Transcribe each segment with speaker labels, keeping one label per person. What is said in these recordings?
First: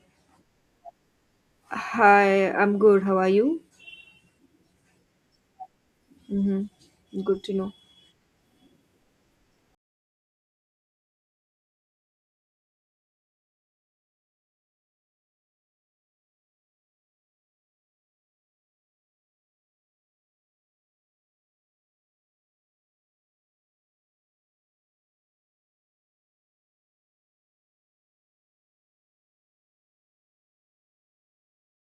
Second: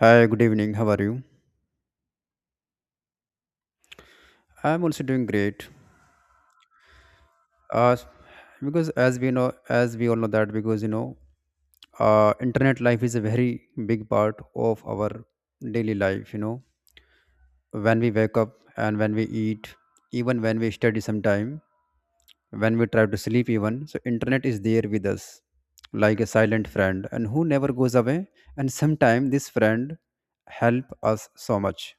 Speaker 1: Hi, good evening. How are you?
Speaker 2: Hi, I'm good. How are you?
Speaker 1: I'm also doing great.
Speaker 2: Mm-hmm. Good to know.
Speaker 1: Uh, because as we know, as we all know that internet life is a very big part of our daily life. You know, when we wake up and when we eat, even when we study sometime, when we try to sleep even, so internet is there with us, like a silent friend, and who never goes away. And sometime this friend help us so much,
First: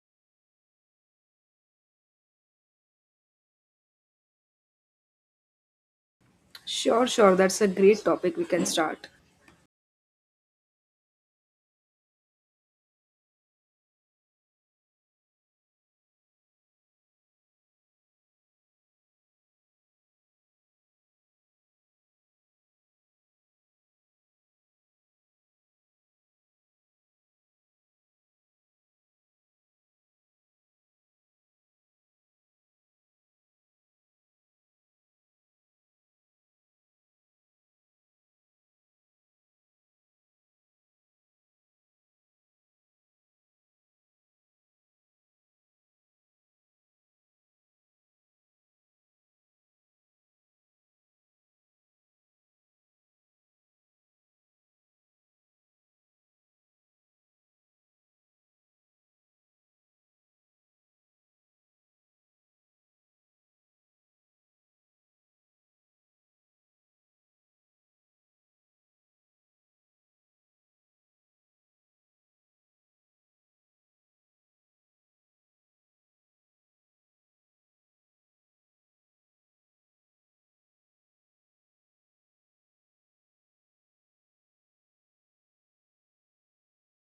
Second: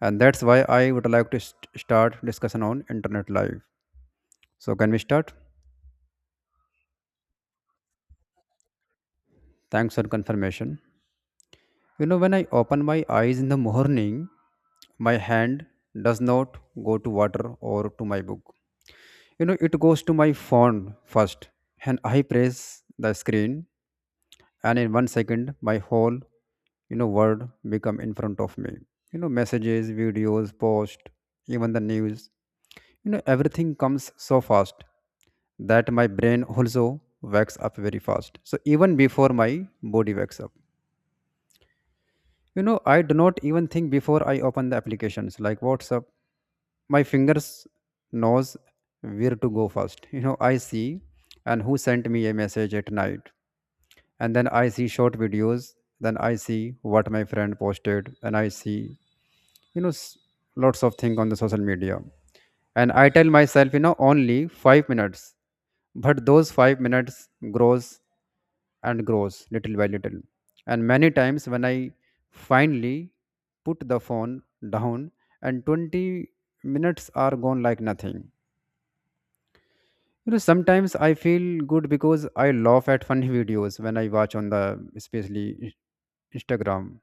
Speaker 1: and that's why I would like to start discussion on internet life. So, can we start?
Speaker 2: Sure, sure. That's a great topic. We can start.
Speaker 1: Thanks for confirmation. You know, when I open my eyes in the morning, my hand does not go to water or to my book. You know, it goes to my phone first, and I press the screen, and in 1 second, my whole, you know, world become in front of me. You know, messages, videos, post, even the news. You know, everything comes so fast that my brain also wakes up very fast. So even before my body wakes up, you know, I do not even think before I open the applications like WhatsApp. My fingers knows where to go first. You know, I see and who sent me a message at night. And then I see short videos. Then I see what my friend posted. And I see, you know, lots of things on the social media. And I tell myself, you know, only 5 minutes. But those 5 minutes grows and grows little by little. And many times when I finally put the phone down and 20 minutes are gone like nothing. You know, sometimes I feel good because I laugh at funny videos when I watch on the especially Instagram,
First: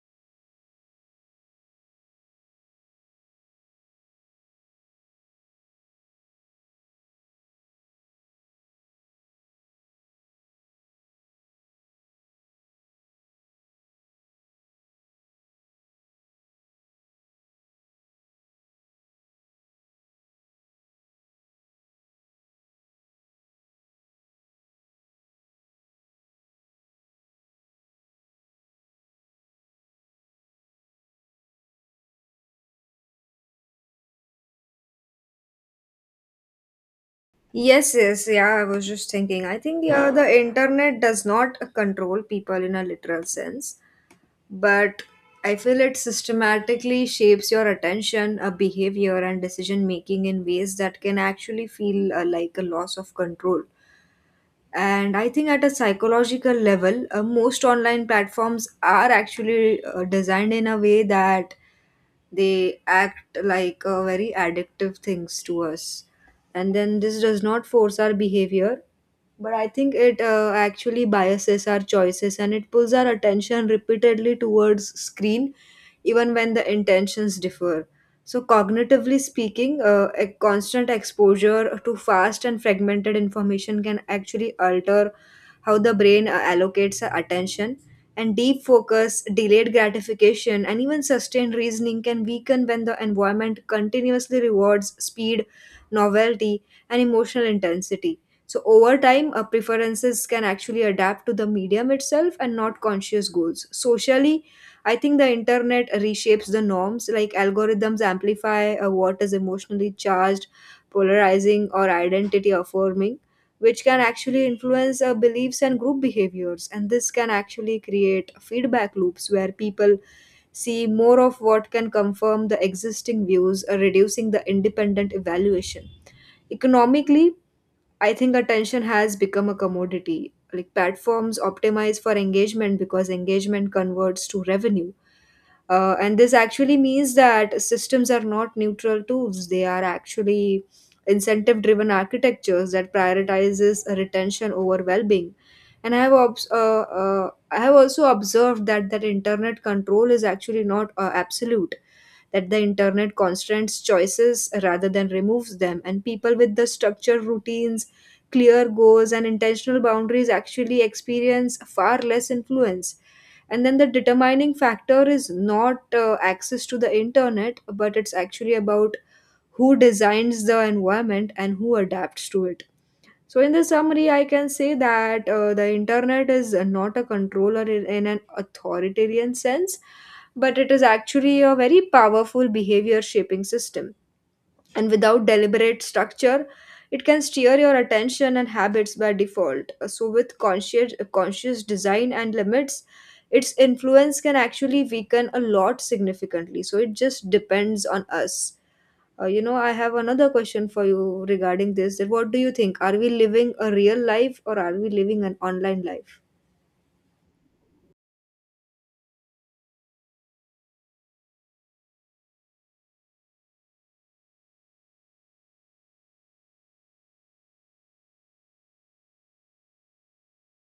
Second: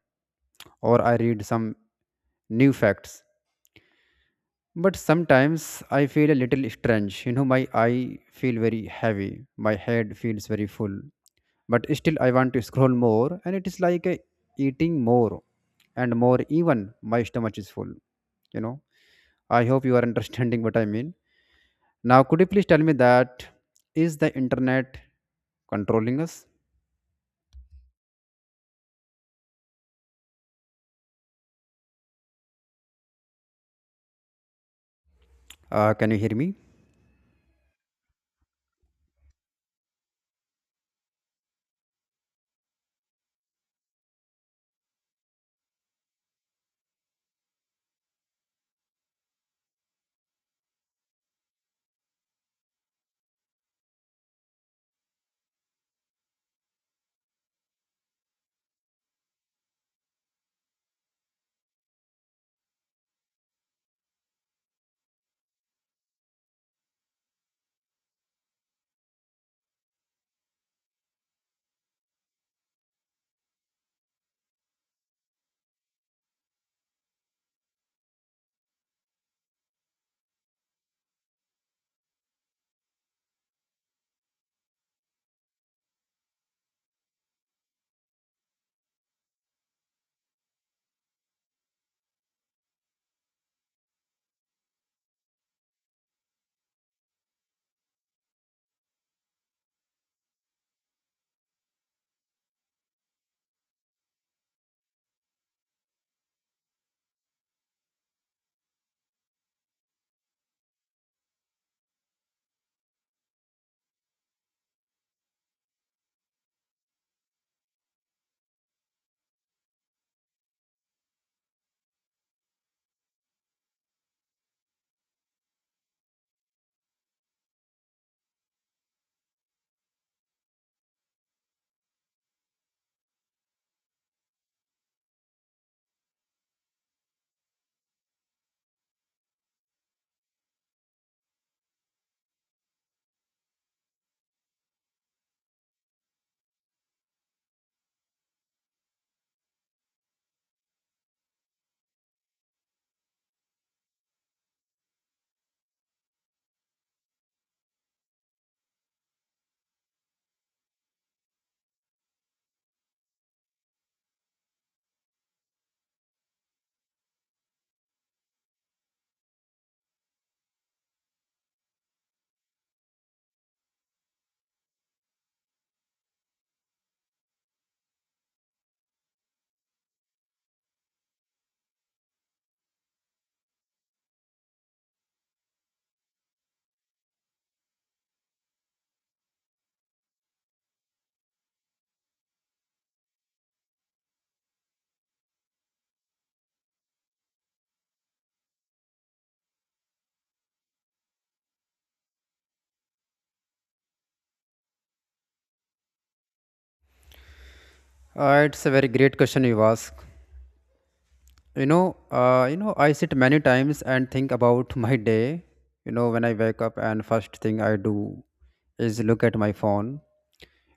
Speaker 1: or I read some new facts. But sometimes I feel a little strange. You know, my eye feel very heavy, my head feels very full, but still I want to scroll more, and it is like eating more and more, even my stomach is full. You know, I hope you are understanding what I mean. Now, could you please tell me that is the internet controlling us? Can you hear me?
Speaker 2: Yes, yes. Yeah, I was just thinking. I think, yeah, the internet does not control people in a literal sense, but I feel it systematically shapes your attention, a behavior, and decision making in ways that can actually feel like a loss of control. And I think at a psychological level, most online platforms are actually designed in a way that they act like very addictive things to us, and then this does not force our behavior, but I think it actually biases our choices, and it pulls our attention repeatedly towards screen even when the intentions differ. So cognitively speaking, a constant exposure to fast and fragmented information can actually alter how the brain allocates attention, and deep focus, delayed gratification, and even sustained reasoning can weaken when the environment continuously rewards speed, novelty, and emotional intensity. So, over time, our preferences can actually adapt to the medium itself and not conscious goals. Socially, I think the internet reshapes the norms, like algorithms amplify what is emotionally charged, polarizing, or identity affirming, which can actually influence beliefs and group behaviors. And this can actually create feedback loops where people see more of what can confirm the existing views, reducing the independent evaluation. Economically, I think attention has become a commodity. Like platforms optimize for engagement because engagement converts to revenue, and this actually means that systems are not neutral tools. They are actually incentive driven architectures that prioritizes retention over well-being. And I have I have also observed that internet control is actually not absolute. That the internet constrains choices rather than removes them, and people with the structured routines, clear goals, and intentional boundaries actually experience far less influence, and then the determining factor is not access to the internet, but it's actually about who designs the environment and who adapts to it. So in the summary I can say that the internet is not a controller in an authoritarian sense, but it is actually a very powerful behavior shaping system, and without deliberate structure, it can steer your attention and habits by default. So with conscious design and limits, its influence can actually weaken a lot significantly, so it just depends on us. You know, I have another question for you regarding this, that what do you think, are we living a real life, or are we living an online life?
Speaker 1: It's a very great question you ask. I sit many times and think about my day. You know, when I wake up and first thing I do is look at my phone.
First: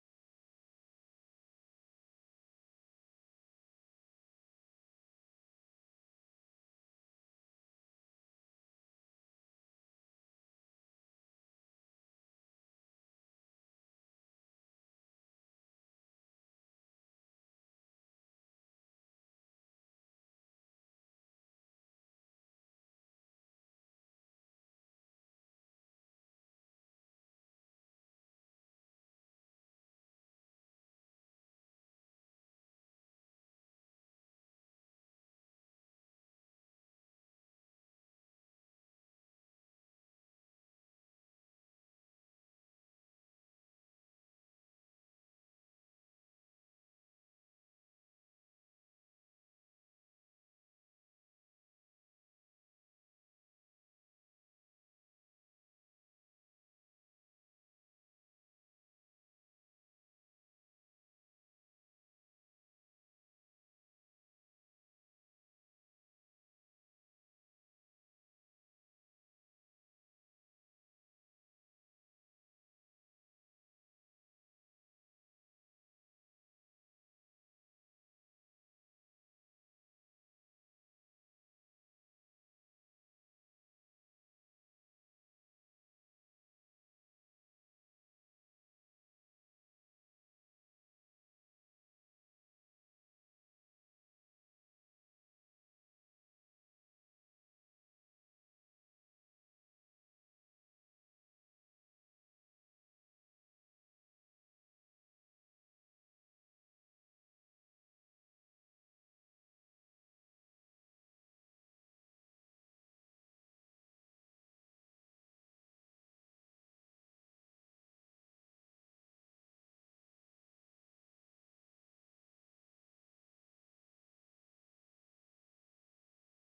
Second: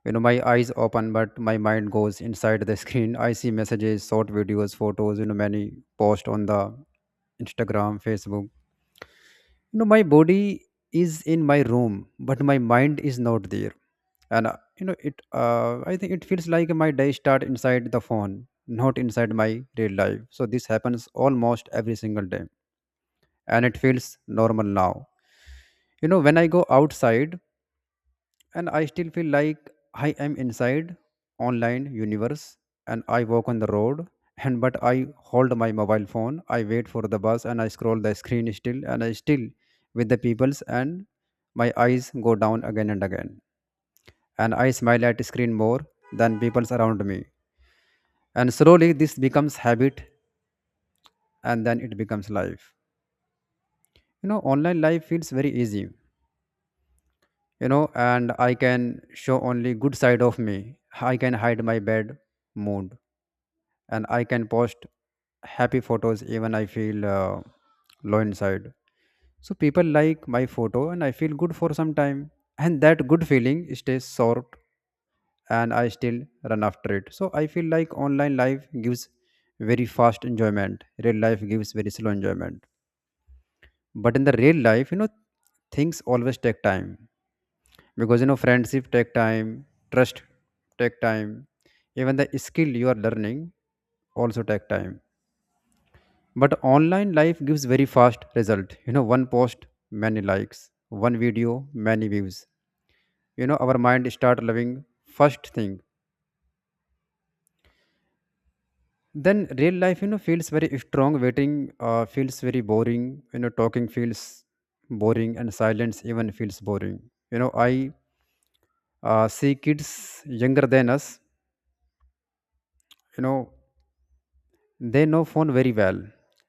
Speaker 1: You know, my eyes open but my mind goes inside the screen. I see messages, short videos, photos, you know, many posts on the Instagram, Facebook. You know, my body is in my room but my mind is not there. And uh, you know it uh, I think it feels like my day start inside the phone, not inside my real life. So this happens almost every single day, and it feels normal now. You know, when I go outside, and I still feel like I am inside online universe. And I walk on the road and but I hold my mobile phone, I wait for the bus and I scroll the screen still, and I still with the peoples and my eyes go down again and again, and I smile at screen more than peoples around me. And slowly this becomes habit, and then it becomes life. You know, online life feels very easy, you know, and I can show only good side of me. I can hide my bad mood, and I can post happy photos even I feel low inside. So people like my photo and I feel good for some time, and that good feeling stays short, and I still run after it. So I feel like online life gives very fast enjoyment, real life gives very slow enjoyment. But in the real life, you know, things always take time because you know friendship take time, trust take time, even the skill you are learning also take time. But online life gives very fast result. You know, one post, many likes. One video, many views. You know, our mind start loving first thing. Then real life, you know, feels very strong. Waiting feels very boring. You know, talking feels boring, and silence even feels boring. You know, I see kids younger than us. You know, they know phone very well.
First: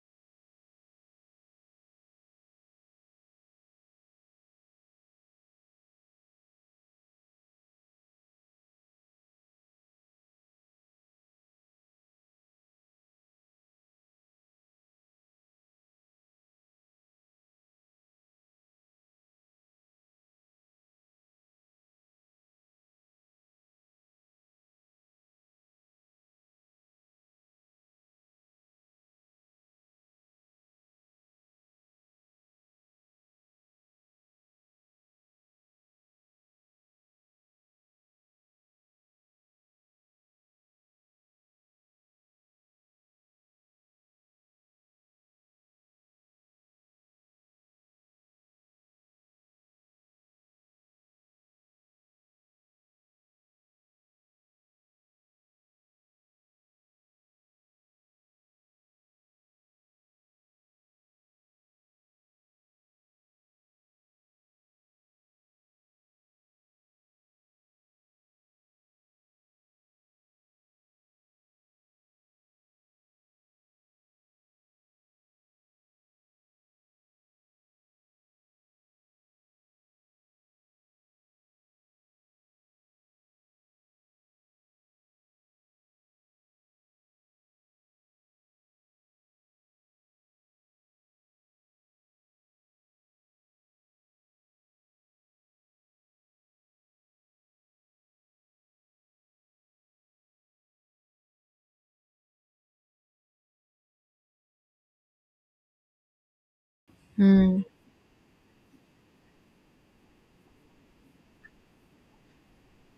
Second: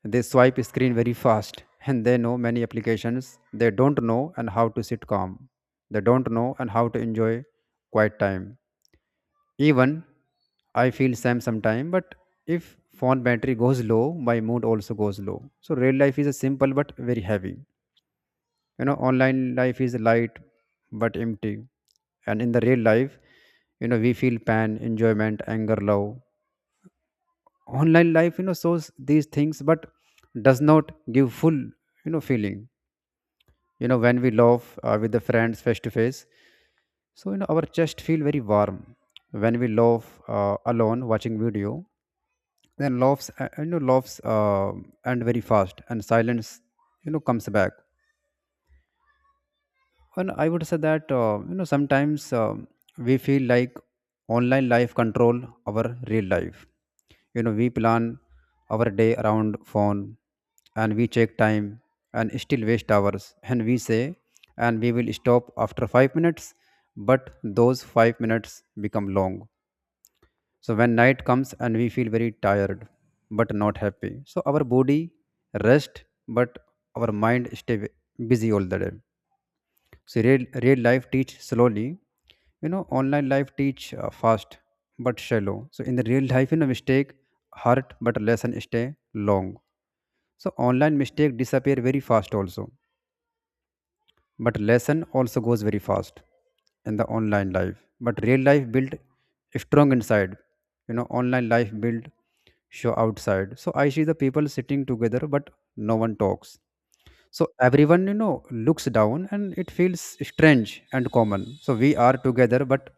Speaker 1: They swipe screen very fast and they know many applications. They don't know and how to sit calm. They don't know and how to enjoy quiet time. Even I feel same sometime, but if phone battery goes low, my mood also goes low. So real life is a simple but very heavy. You know, online life is light but empty. And in the real life, you know, we feel pain, enjoyment, anger, love. Online life, you know, shows these things but does not give full, you know, feeling. You know, when we laugh with the friends face to face, so you know our chest feel very warm. When we laugh alone watching video, then laughs and very fast and silence, you know, comes back. And I would say that, you know, sometimes we feel like online life control our real life. You know we plan our day around phone, and we check time and still waste hours. And we say, and we will stop after 5 minutes, but those 5 minutes become long. So when night comes and we feel very tired, but not happy. So our body rest, but our mind stay busy all the day. So real life teach slowly. You know, online life teach fast but shallow. So in the real life, you know, mistake hurt but lesson stay long. So online mistake disappear very fast also, but lesson also goes very fast in the online life. But real life build strong inside. You know, online life build show outside. So I see the people sitting together, but no one talks. So
Speaker 2: Hmm.
Speaker 1: everyone, you know, looks down and it feels strange and common. So we are together but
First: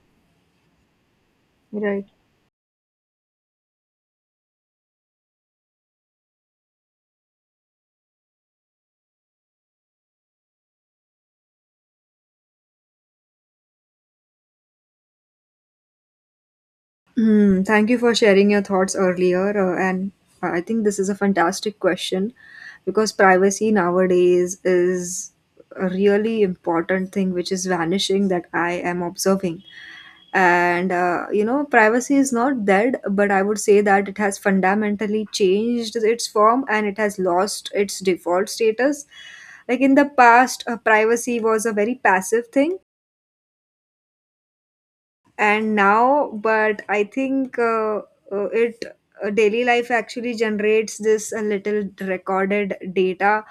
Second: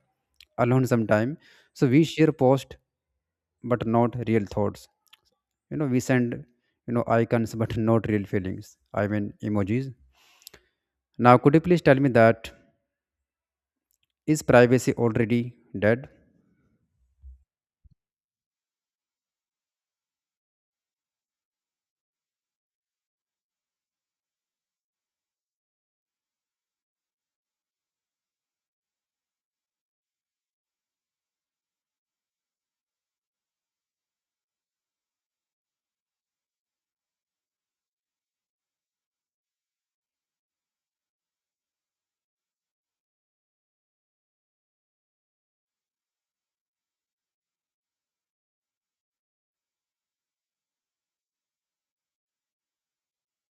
Speaker 1: alone sometime. So we
Speaker 2: Right.
Speaker 1: share post but not real thoughts. You know, we send, you know, icons but not real feelings, I mean emojis. Now, could you please tell me that is privacy already dead?
Speaker 2: Hmm, thank you for sharing your thoughts earlier. And I think this is a fantastic question because privacy nowadays is a really important thing which is vanishing, that I am observing. And, you know, privacy is not dead, but I would say that it has fundamentally changed its form, and it has lost its default status. Like in the past, privacy was a very passive thing, and now, but I think it, daily life actually generates this a little recorded data,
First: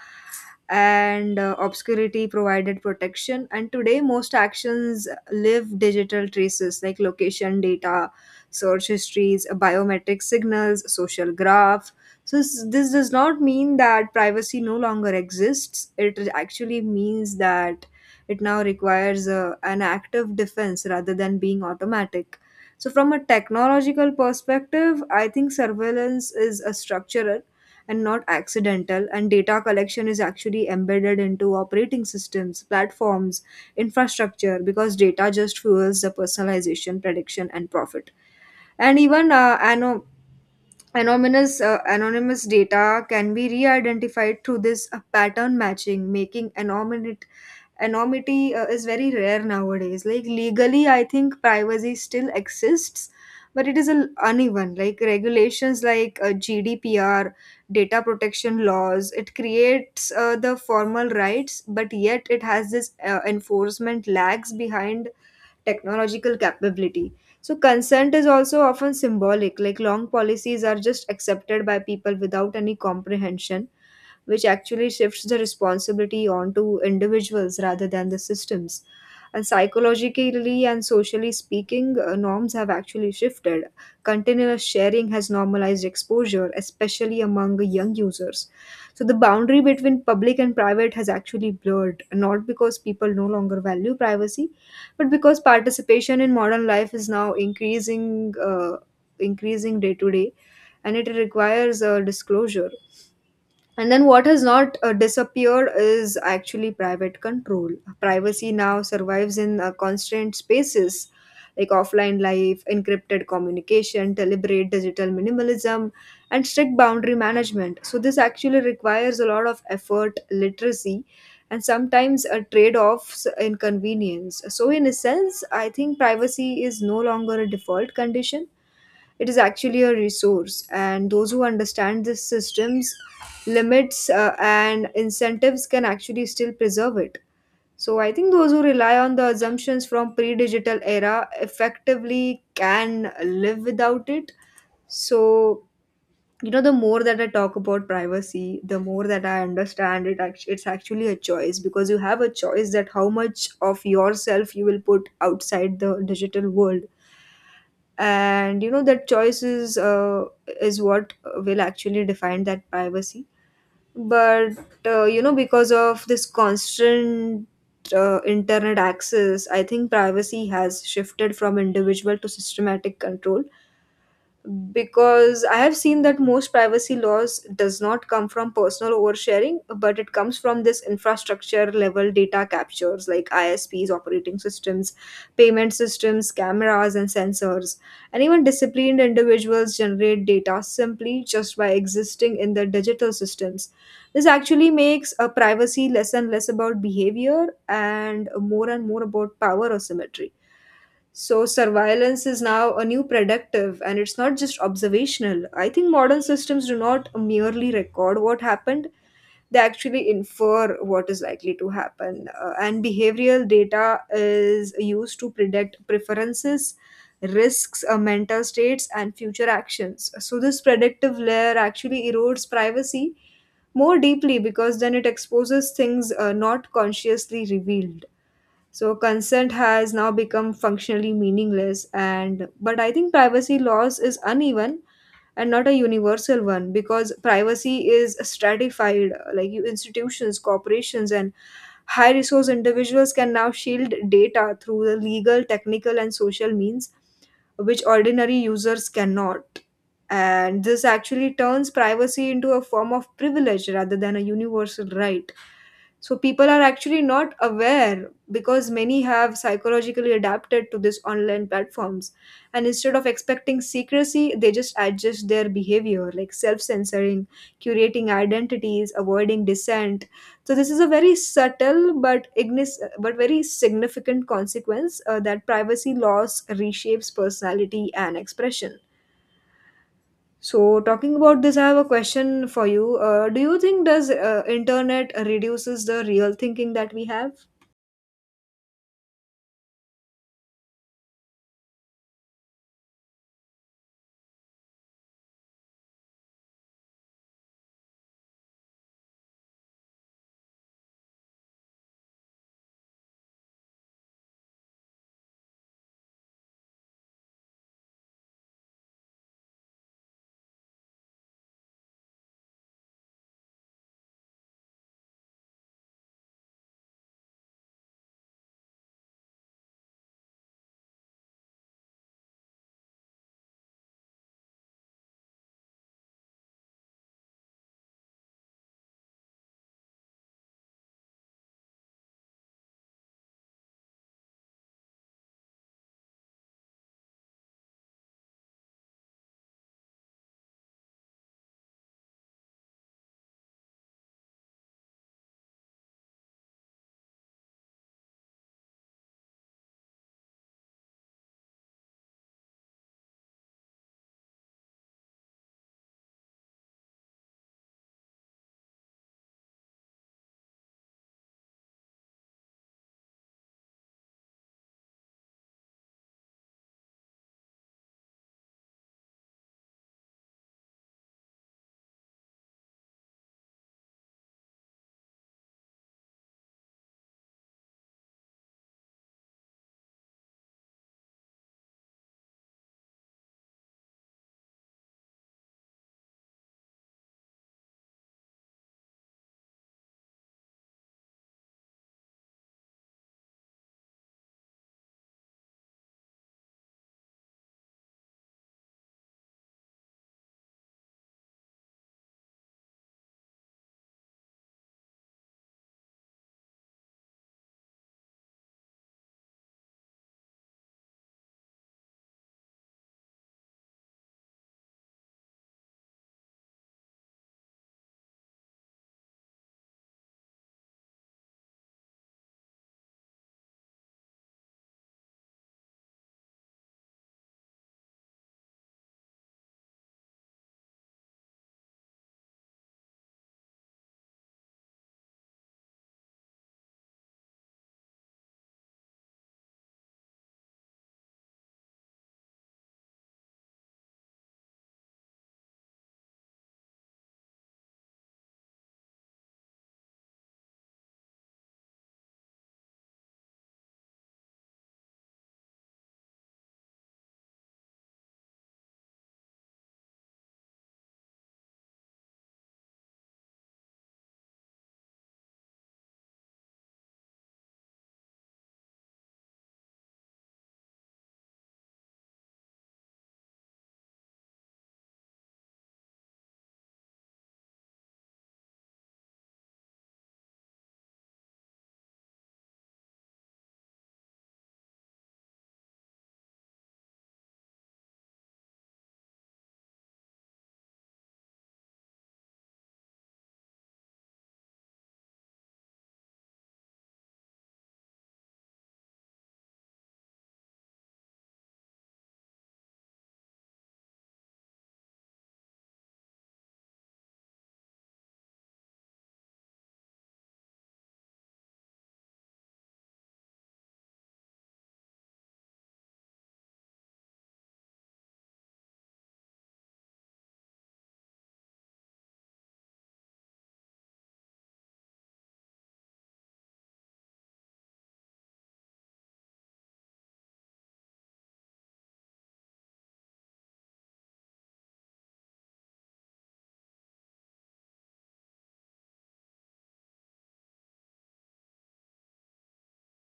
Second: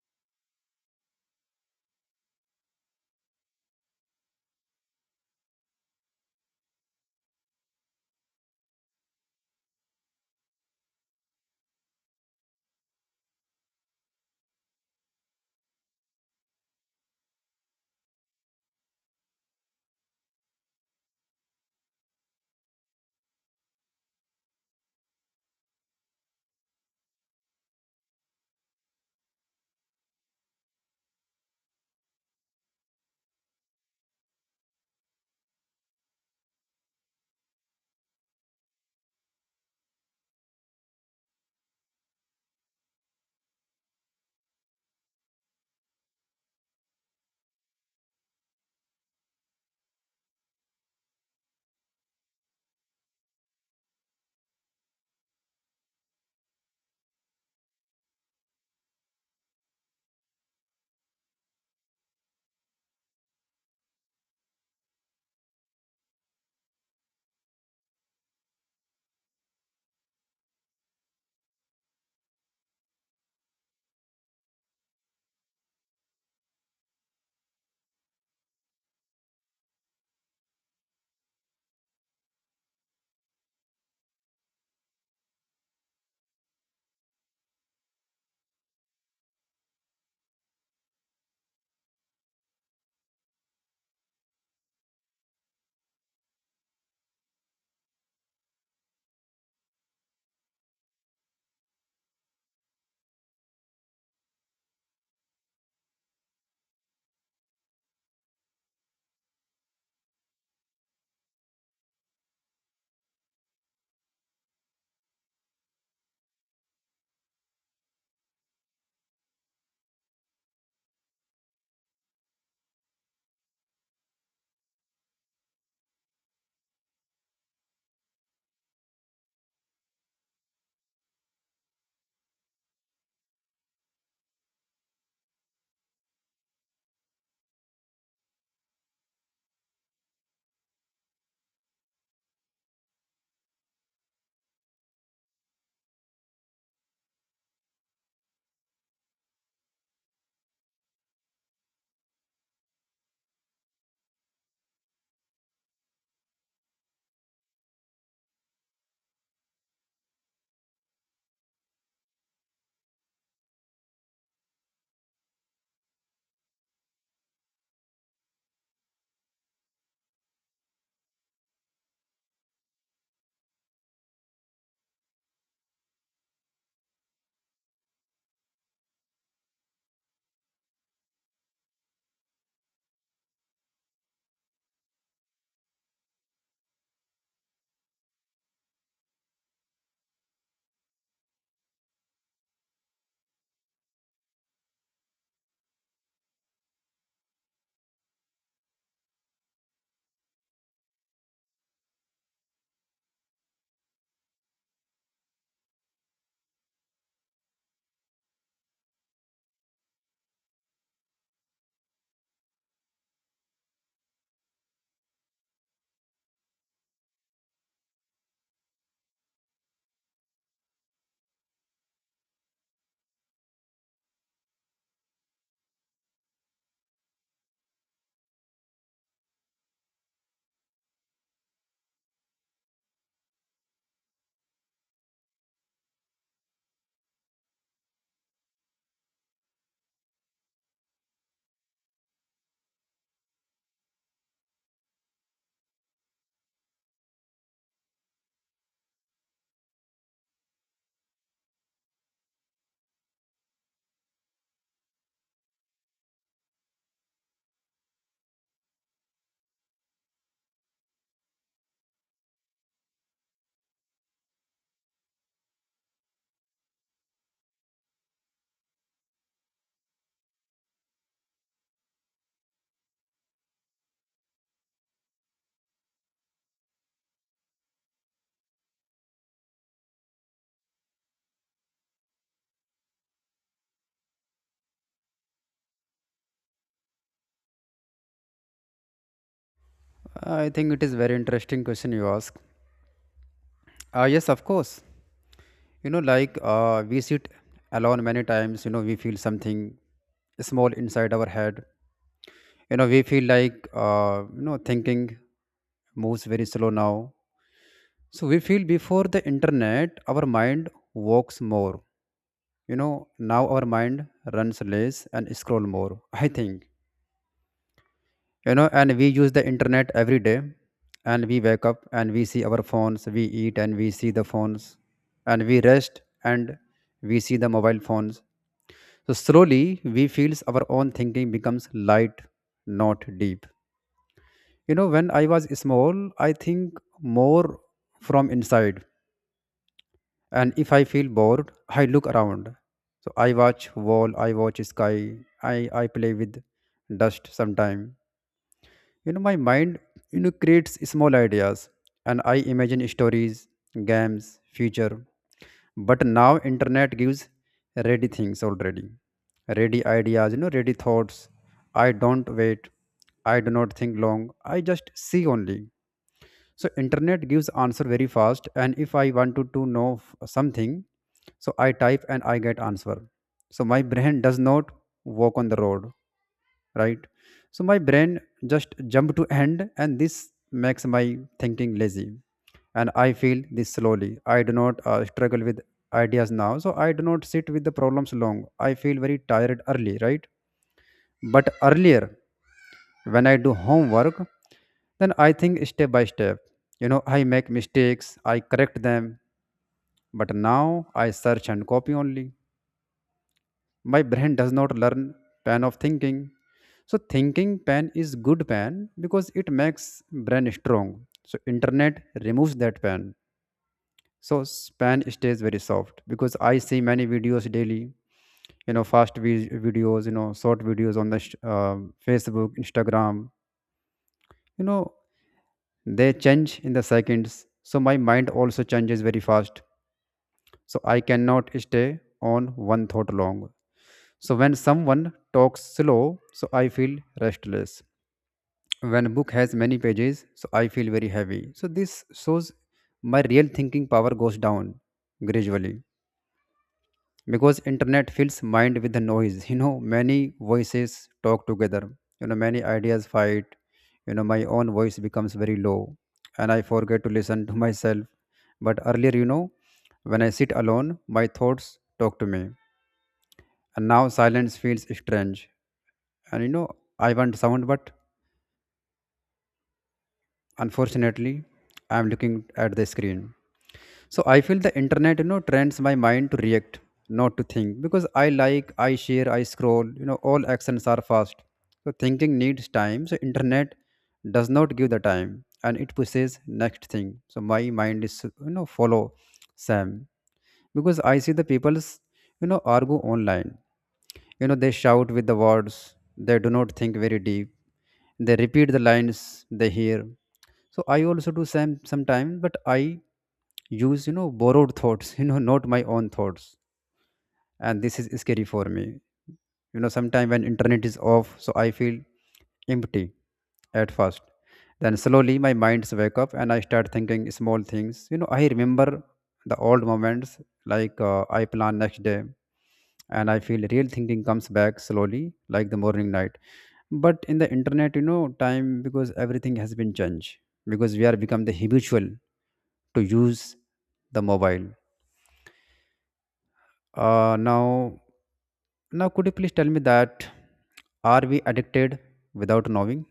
Speaker 2: and obscurity provided protection, and today most actions live digital traces like location data, search histories, biometric signals, social graph. So this does not mean that privacy no longer exists. It actually means that it now requires a, an active defense rather than being automatic. So from a technological perspective, I think surveillance is a structural and not accidental, and data collection is actually embedded into operating systems, platforms, infrastructure, because data just fuels the personalization, prediction, and profit. And even anonymous, anonymous data can be re identified through this pattern matching, making anonymity is very rare nowadays. Like legally, I think privacy still exists, but it is a, uneven, like regulations like GDPR, data protection laws. It creates the formal rights, but yet it has this enforcement lags behind technological capability. So, consent is also often symbolic, like long policies are just accepted by people without any comprehension, which actually shifts the responsibility onto individuals rather than the systems. And psychologically and socially speaking, norms have actually shifted. Continuous sharing has normalized exposure, especially among young users. So the boundary between public and private has actually blurred, not because people no longer value privacy, but because participation in modern life is now increasing day to day, and it requires a disclosure. And then what has not disappeared is actually private control. Privacy now survives in constant spaces, like offline life, encrypted communication, deliberate digital minimalism, and strict boundary management. So, this actually requires a lot of effort, literacy, and sometimes a trade offs in convenience. So, in a sense, I think privacy is no longer a default condition. It is actually a resource, and those who understand this system's limits and incentives can actually still preserve it. So I think those who rely on the assumptions from pre-digital era effectively can live without it. So, you know, the more that I talk about privacy, the more that I understand it. It's actually a choice, because you have a choice, that how much of yourself you will put outside the digital world, and you know that choice is what will actually define that privacy. But you know, because of this constant internet access, I think privacy has shifted from individual to systematic control, because I have seen that most privacy laws does not come from personal oversharing, but it comes from this infrastructure level data captures, like ISPs, operating systems, payment systems, cameras, and sensors. And even disciplined individuals generate data simply just by existing in the digital systems. This actually makes a privacy less and less about behavior and more about power asymmetry. So surveillance is now a new predictive, and it's not just observational. I think modern systems do not merely record what happened, they actually infer what is likely to happen. And behavioral data is used to predict preferences, risks, mental states, and future actions. So this predictive layer actually erodes privacy more deeply, because then it exposes things not consciously revealed. So consent has now become functionally meaningless, and but I think privacy laws is uneven and not a universal one, because privacy is stratified, like you institutions, corporations, and high resource individuals can now shield data through the legal, technical, and social means which ordinary users cannot. And this actually turns privacy into a form of privilege rather than a universal right. So people are actually not aware, because many have psychologically adapted to these online platforms. And instead of expecting secrecy, they just adjust their behavior, like self censoring, curating identities, avoiding dissent. So this is a very subtle but but very significant consequence, that privacy loss reshapes personality and expression. So talking about this, I have a question for you. Do you think does internet reduces the real thinking that we have?
Speaker 1: I think it is very interesting question you ask. Yes, of course. You know, like, we sit alone many times, you know, we feel something small inside our head. You know, we feel like, thinking moves very slow now. So we feel before the internet our mind walks more. You know, now our mind runs less and scroll more. I think, you know, and we use the internet every day, and we wake up and we see our phones, we eat and we see the phones, and we rest and we see the mobile phones. So slowly we feels our own thinking becomes light, not deep. You know, when I was small, I think more from inside. And if I feel bored, I look around. So I watch wall, I watch sky, I play with dust sometime. You know, my mind, you know, creates small ideas and I imagine stories, games, future. But now internet gives ready things already. Ready ideas, you know, ready thoughts. I don't wait. I do not think long. I just see only. So internet gives answer very fast, and if I wanted to know something, so I type and I get answer. So my brain does not walk on the road, right? So my brain just jump to end, and this makes my thinking lazy. And I feel this slowly I do not struggle with ideas now, so I do not sit with the problems long. I feel very tired early, right? But earlier, when I do homework, then I think step by step. You know, I make mistakes, I correct them, but now I search and copy only. My brain does not learn pen of thinking. So thinking pen is good pen because it makes brain strong. So internet removes that pen. So pen stays very soft because I see many videos daily. You know, fast videos, you know, short videos on the Facebook, Instagram. You know, they change in the seconds, so my mind also changes very fast, so I cannot stay on one thought long. So when someone talks slow, so I feel restless. When book has many pages, so I feel very heavy. So this shows my real thinking power goes down gradually, because internet fills mind with the noise. You know, many voices talk together, many ideas fight. My own voice becomes very low and I forget to listen to myself. But earlier, when I sit alone, my thoughts talk to me. And now silence feels strange. And you know I want sound, but unfortunately I am looking at the screen. So I feel the internet, you know, trains my mind to react, not to think. Because I like, I share, I scroll, you know, all actions are fast. So thinking needs time. So internet does not give the time and it pushes next thing. So my mind is, you know, follow Sam. Because I see the people's, you know, argue online. You know, they shout with the words, they do not think very deep. They repeat the lines they hear, so I also do same sometimes. But i use borrowed thoughts not my own thoughts, and this is scary for me. Sometimes when internet is off, so I feel empty at first. Then slowly my minds wake up and I start thinking small things. I remember the old moments, like I plan next day, and I feel real thinking comes back slowly, like the morning night. But in the internet, time, because everything has been changed, because we are become the habitual to use the mobile. uh, now now could you please tell me that, are we addicted without knowing?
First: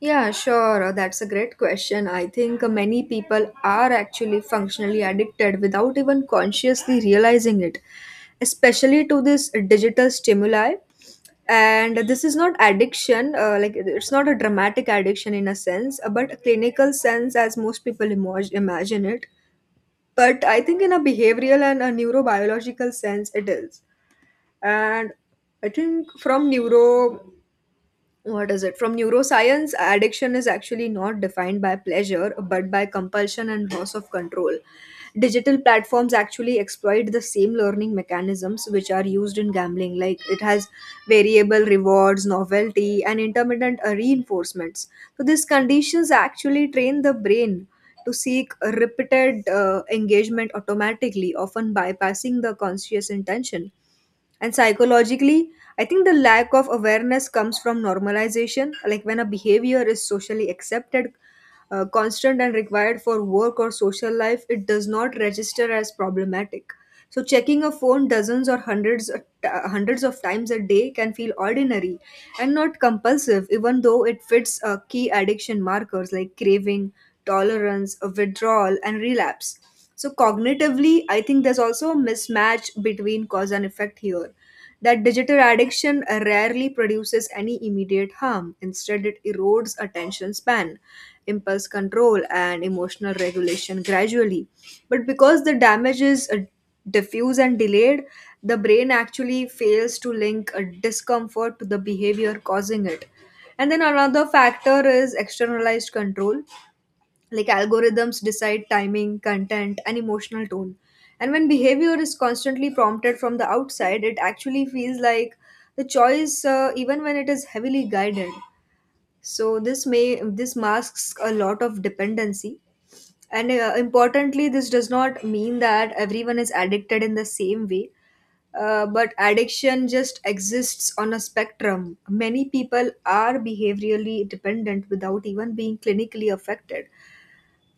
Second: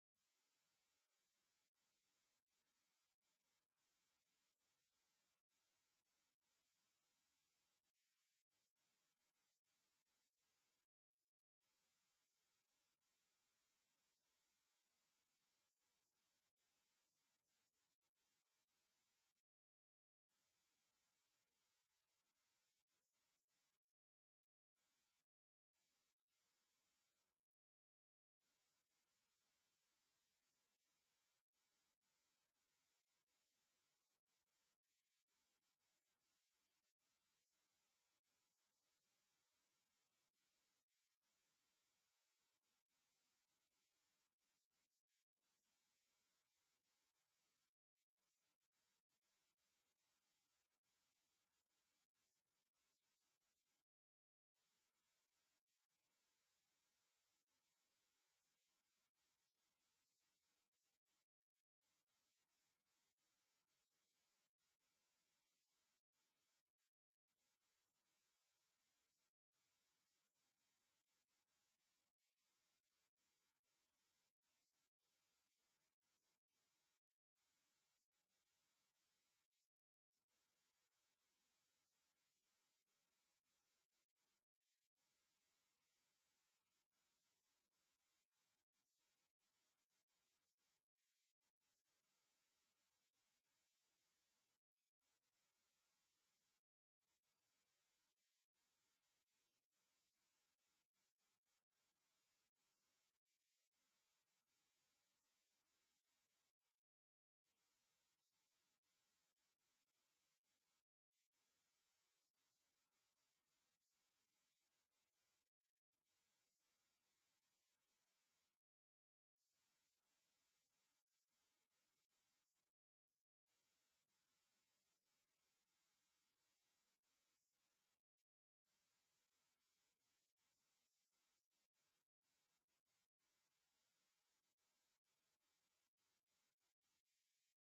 Speaker 2: Yeah, sure. That's a great question. I think many people are actually functionally addicted without even consciously realizing it, especially to this digital stimuli. And this is not addiction, like it's not a dramatic addiction in a sense, but a clinical sense as most people imagine it, but I think in a behavioral and a neurobiological sense it is. And I think from neuro, what is it, from neuroscience, addiction is actually not defined by pleasure but by compulsion and loss of control. Digital platforms actually exploit the same learning mechanisms which are used in gambling, like it has variable rewards, novelty, and intermittent reinforcements. So these conditions actually train the brain to seek repeated engagement automatically, often bypassing the conscious intention. And psychologically, I think the lack of awareness comes from normalization. Like when a behavior is socially accepted, constant, and required for work or social life, it does not register as problematic. So, checking a phone dozens or hundreds of times a day can feel ordinary and not compulsive, even though it fits key addiction markers like craving, tolerance, withdrawal, and relapse. So, cognitively, I think there's also a mismatch between cause and effect here, that digital addiction rarely produces any immediate harm. Instead, it erodes attention span, impulse control, and emotional regulation gradually. But because the damage is diffuse and delayed, the brain actually fails to link a discomfort to the behavior causing it. And then another factor is externalized control, like algorithms decide timing, content and emotional tone, and when behavior is constantly prompted from the outside, it actually feels like the choice, even when it is heavily guided. So this masks a lot of dependency. And uh, importantly this does not mean that everyone is addicted in the same way. But addiction just exists on a spectrum. Many people are behaviorally dependent without even being clinically affected,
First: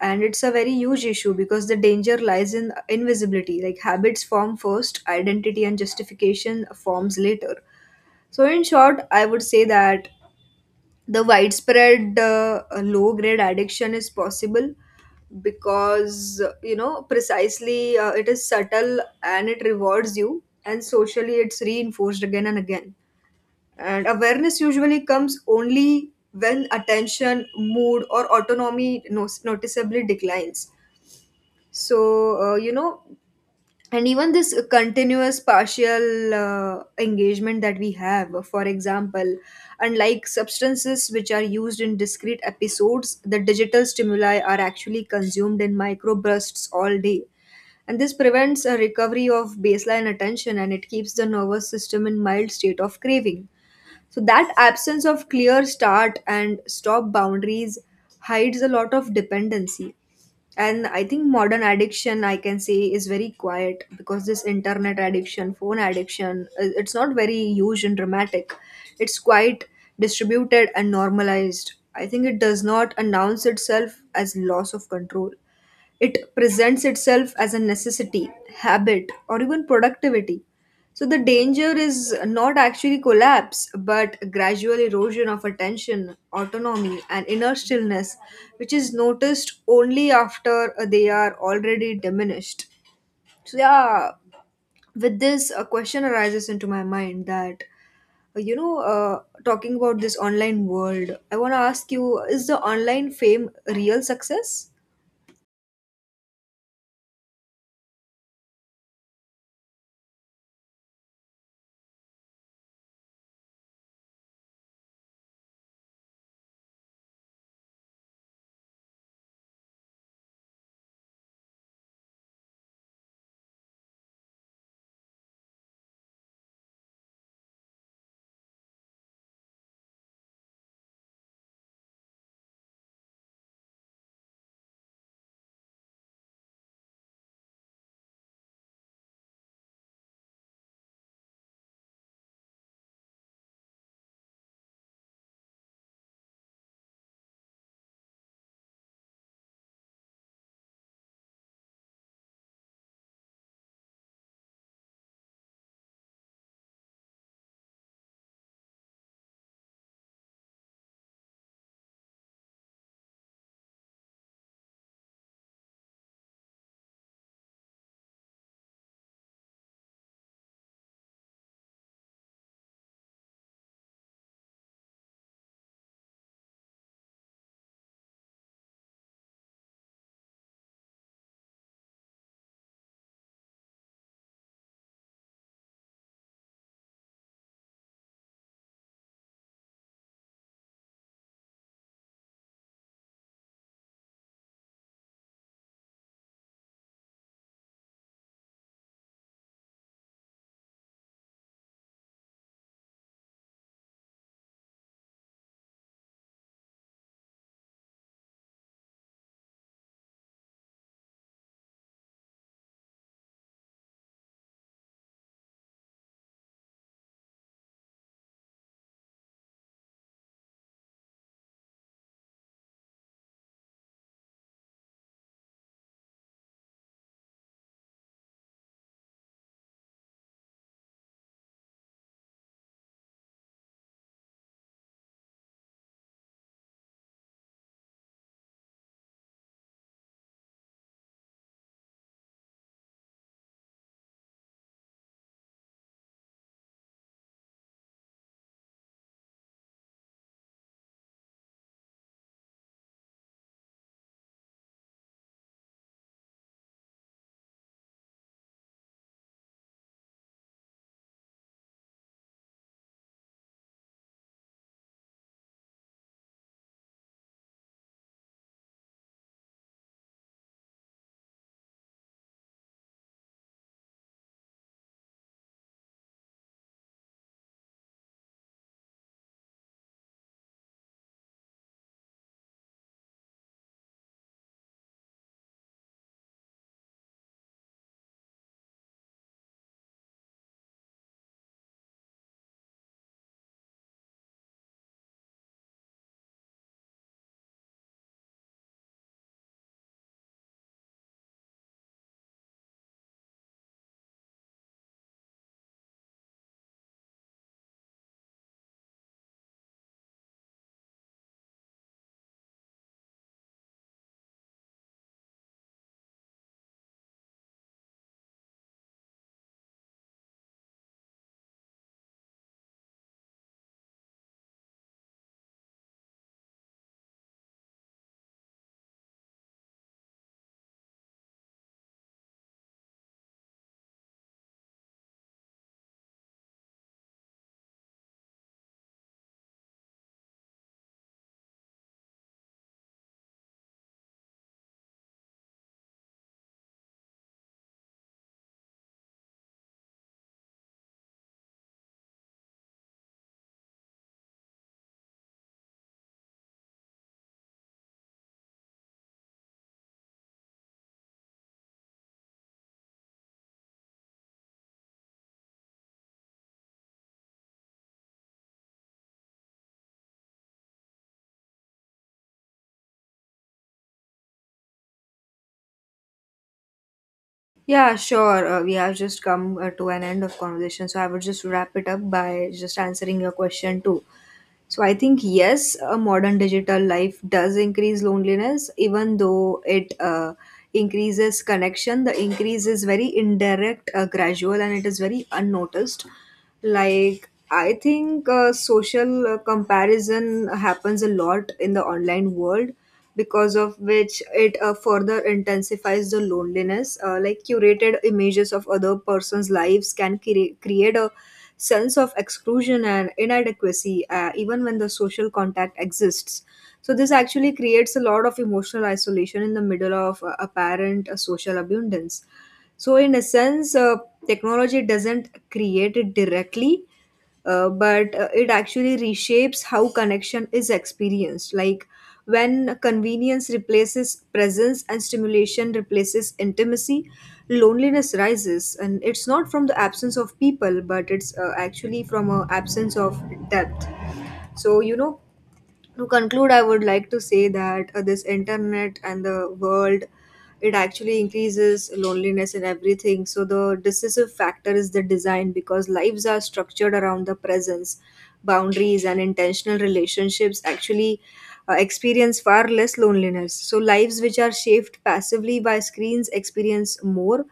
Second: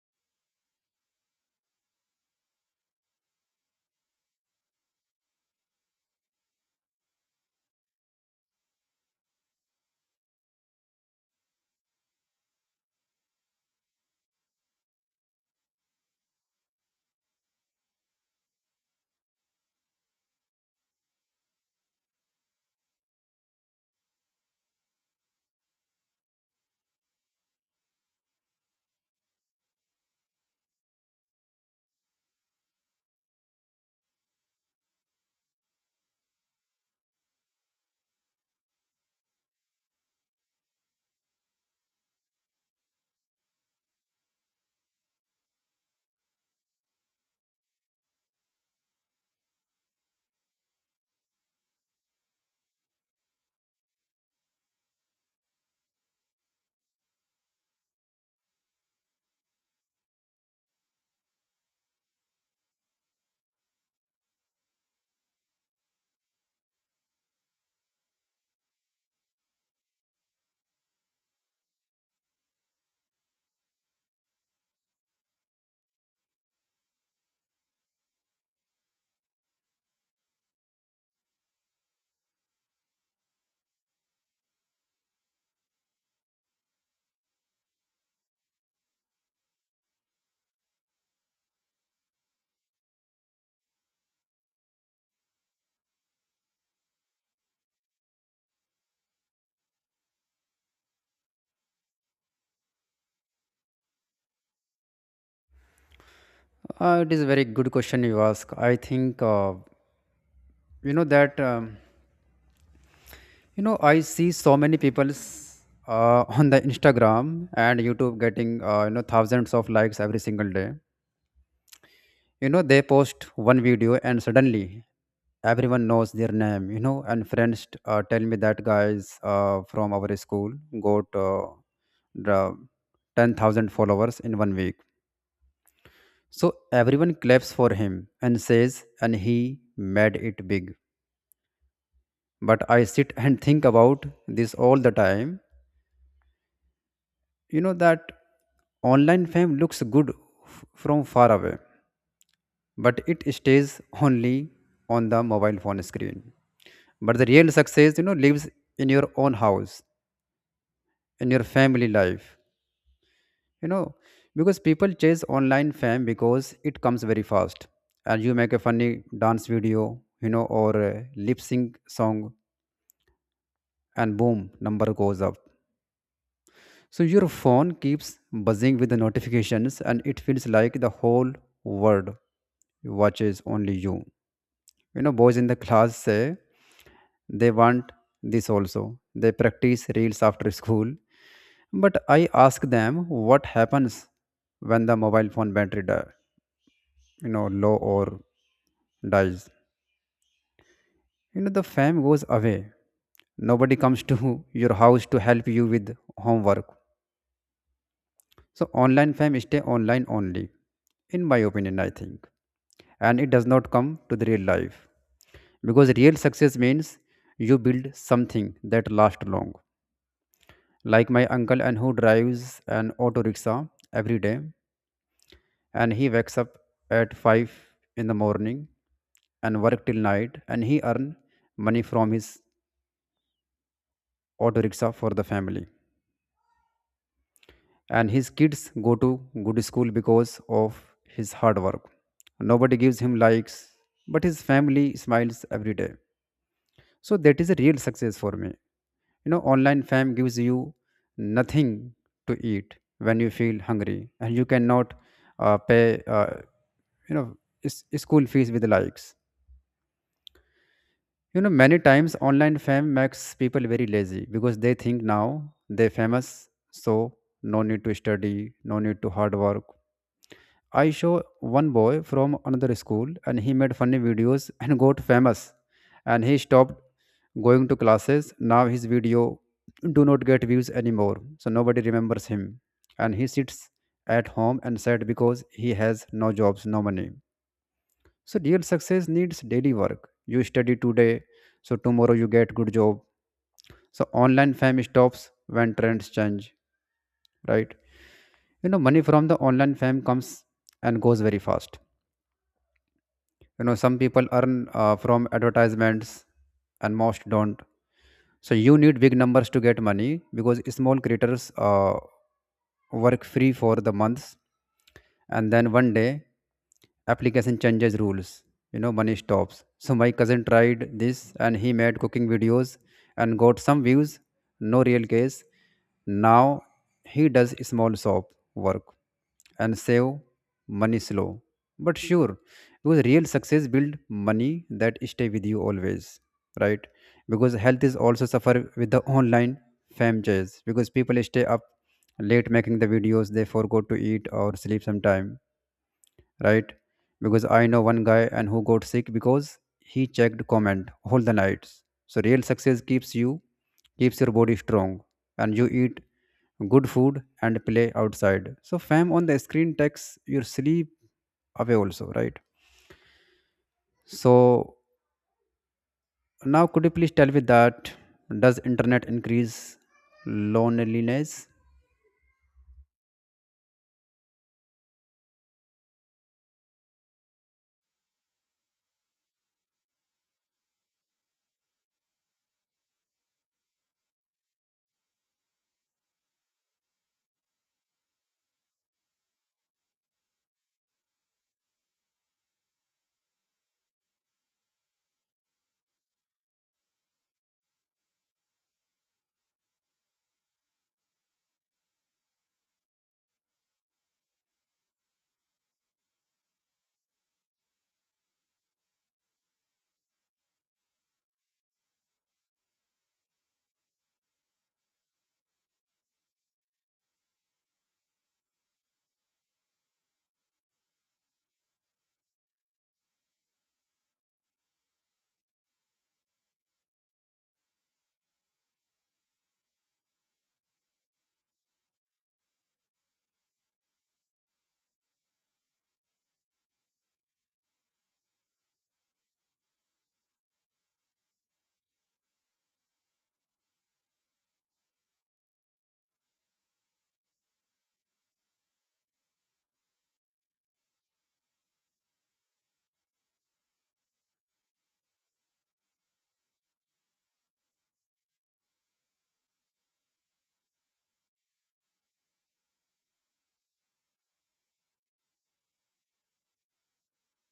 Speaker 2: and it's a very huge issue because the danger lies in invisibility. Like, habits form first, identity and justification forms later. So in short, I would say that the widespread low grade addiction is possible because, you know, precisely, it is subtle and it rewards you, and socially it's reinforced again and again. And awareness usually comes only when attention, mood or autonomy noticeably declines. So, and even this continuous partial engagement that we have, for example, unlike substances which are used in discrete episodes, the digital stimuli are actually consumed in microbursts all day, and this prevents a recovery of baseline attention and it keeps the nervous system in mild state of craving. So that absence of clear start and stop boundaries hides a lot of dependency. And I think modern addiction, I can say, is very quiet, because this internet addiction, phone addiction, it's not very huge and dramatic. It's quite distributed and normalized. I think it does not announce itself as loss of control. It presents itself as a necessity, habit, or even productivity. So the danger is not actually collapse, but gradual erosion of attention, autonomy, and inner stillness, which is noticed only after they are already diminished. So yeah, with this, a question arises into my mind that, talking about this online world, I want to ask you: is the online fame real success?
Speaker 1: It is a very good question you ask. I think, you know that you know I see so many people's, on the Instagram and YouTube, getting, you know, thousands of likes every single day. You know, they post one video and suddenly everyone knows their name. You know, and friends tell me that guys from our school got, the 10,000 followers in one week. So everyone claps for him and says and he made it big. But I sit and think about this all the time. You know that Online fame looks good from far away, but it stays only on the mobile phone screen. But the real success, you know, lives in your own house, in your family life, you know, because people chase online fame because it comes very fast. And you make a funny dance video, you know, or a lip sync song, and boom, number goes up. So your phone keeps buzzing with the notifications, and it feels like the whole world watches only you. You know, boys in the class say they want this also. They practice reels after school. But I ask them what happens when the mobile phone battery die, you know, low or dies. You know, the fame goes away. Nobody comes to your house to help you with homework. So online fame stay online only, in my opinion, I think. And it does not come to the real life. Because real success means you build something that lasts long. Like my uncle and who drives an auto rickshaw every day, and he wakes up at 5 in the morning and work till night, and he earn money from his auto rickshaw for the family, and his kids go to good school because of his hard work. Nobody gives him likes, but his family smiles every day. So that is a real success for me. You know, online fam gives you nothing to eat when you feel hungry, and you cannot pay, you know school fees with likes. You know, many times online fame makes people very lazy because they think now they're famous, so no need to study, no need to hard work. I saw one boy from another school and he made funny videos and got famous, and he stopped going to classes. Now his video do not get views anymore. So nobody remembers him. And he sits at home and sad because he has no jobs, no money. So real success needs daily work. You study today, so tomorrow you get good job. So online fame stops when trends change, right? You know, money from the online fame comes and goes very fast. You know, some people earn from advertisements, and most don't. So you need big numbers to get money, because small creators work free for the months, and then one day application changes rules. You know, money stops. So my cousin tried this and he made cooking videos and got some views, no real case. Now he does small shop work and save money slow but sure, because real success build money that stay with you always, right? Because health is also suffer with the online fame chase, because people stay up late making the videos, they forgot to eat or sleep sometime, right? Because I know one guy and who got sick because he checked comment all the nights. So real success keeps you, keeps your body strong, and you eat good food and play outside. So fam on the screen takes your sleep away also, right? So now could you please tell me that, does internet increase loneliness?
Speaker 2: Yeah, sure. We have just come to an end of conversation, so I would just wrap it up by just answering your question too. So I think yes, a modern digital life does increase loneliness, even though it increases connection. The increase is very indirect, gradual, and it is very unnoticed. Like, I think social comparison happens a lot in the online world, because of which it further intensifies the loneliness. Like curated images of other person's lives can create a sense of exclusion and inadequacy, even when the social contact exists. So this actually creates a lot of emotional isolation in the middle of apparent social abundance. So, in a sense, technology doesn't create it directly, but it actually reshapes how connection is experienced. Like, when convenience replaces presence and stimulation replaces intimacy, loneliness rises, and it's not from the absence of people, but it's actually from an absence of depth. So you know, to conclude, I would like to say that this internet and the world, it actually increases loneliness and everything. So the decisive factor is the design, because lives are structured around the presence, boundaries and intentional relationships actually experience far less loneliness. So lives which are shaped passively by screens experience more,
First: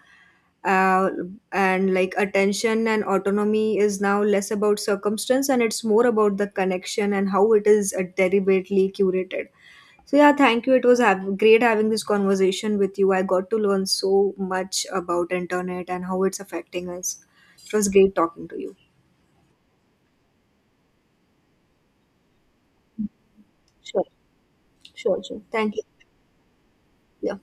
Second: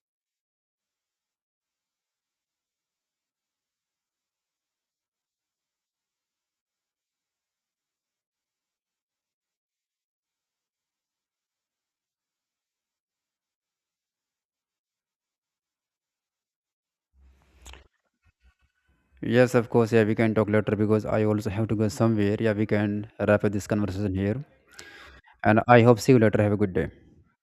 Speaker 2: uh, and like attention and autonomy is now less about circumstance and it's more about the connection and how it is deliberately curated. So yeah, thank you, it was great having this conversation with you. I got to learn so much about internet and how it's affecting us. It was great talking to you.
Speaker 1: Yes, of course. Yeah, we can talk later because I also have to go somewhere. Yeah, we can wrap up this
Speaker 2: Sure,
Speaker 1: conversation here.
Speaker 2: sure, sure.
Speaker 1: And
Speaker 2: Thank
Speaker 1: I
Speaker 2: you.
Speaker 1: hope see you later. Have a good day.
Speaker 2: Yeah.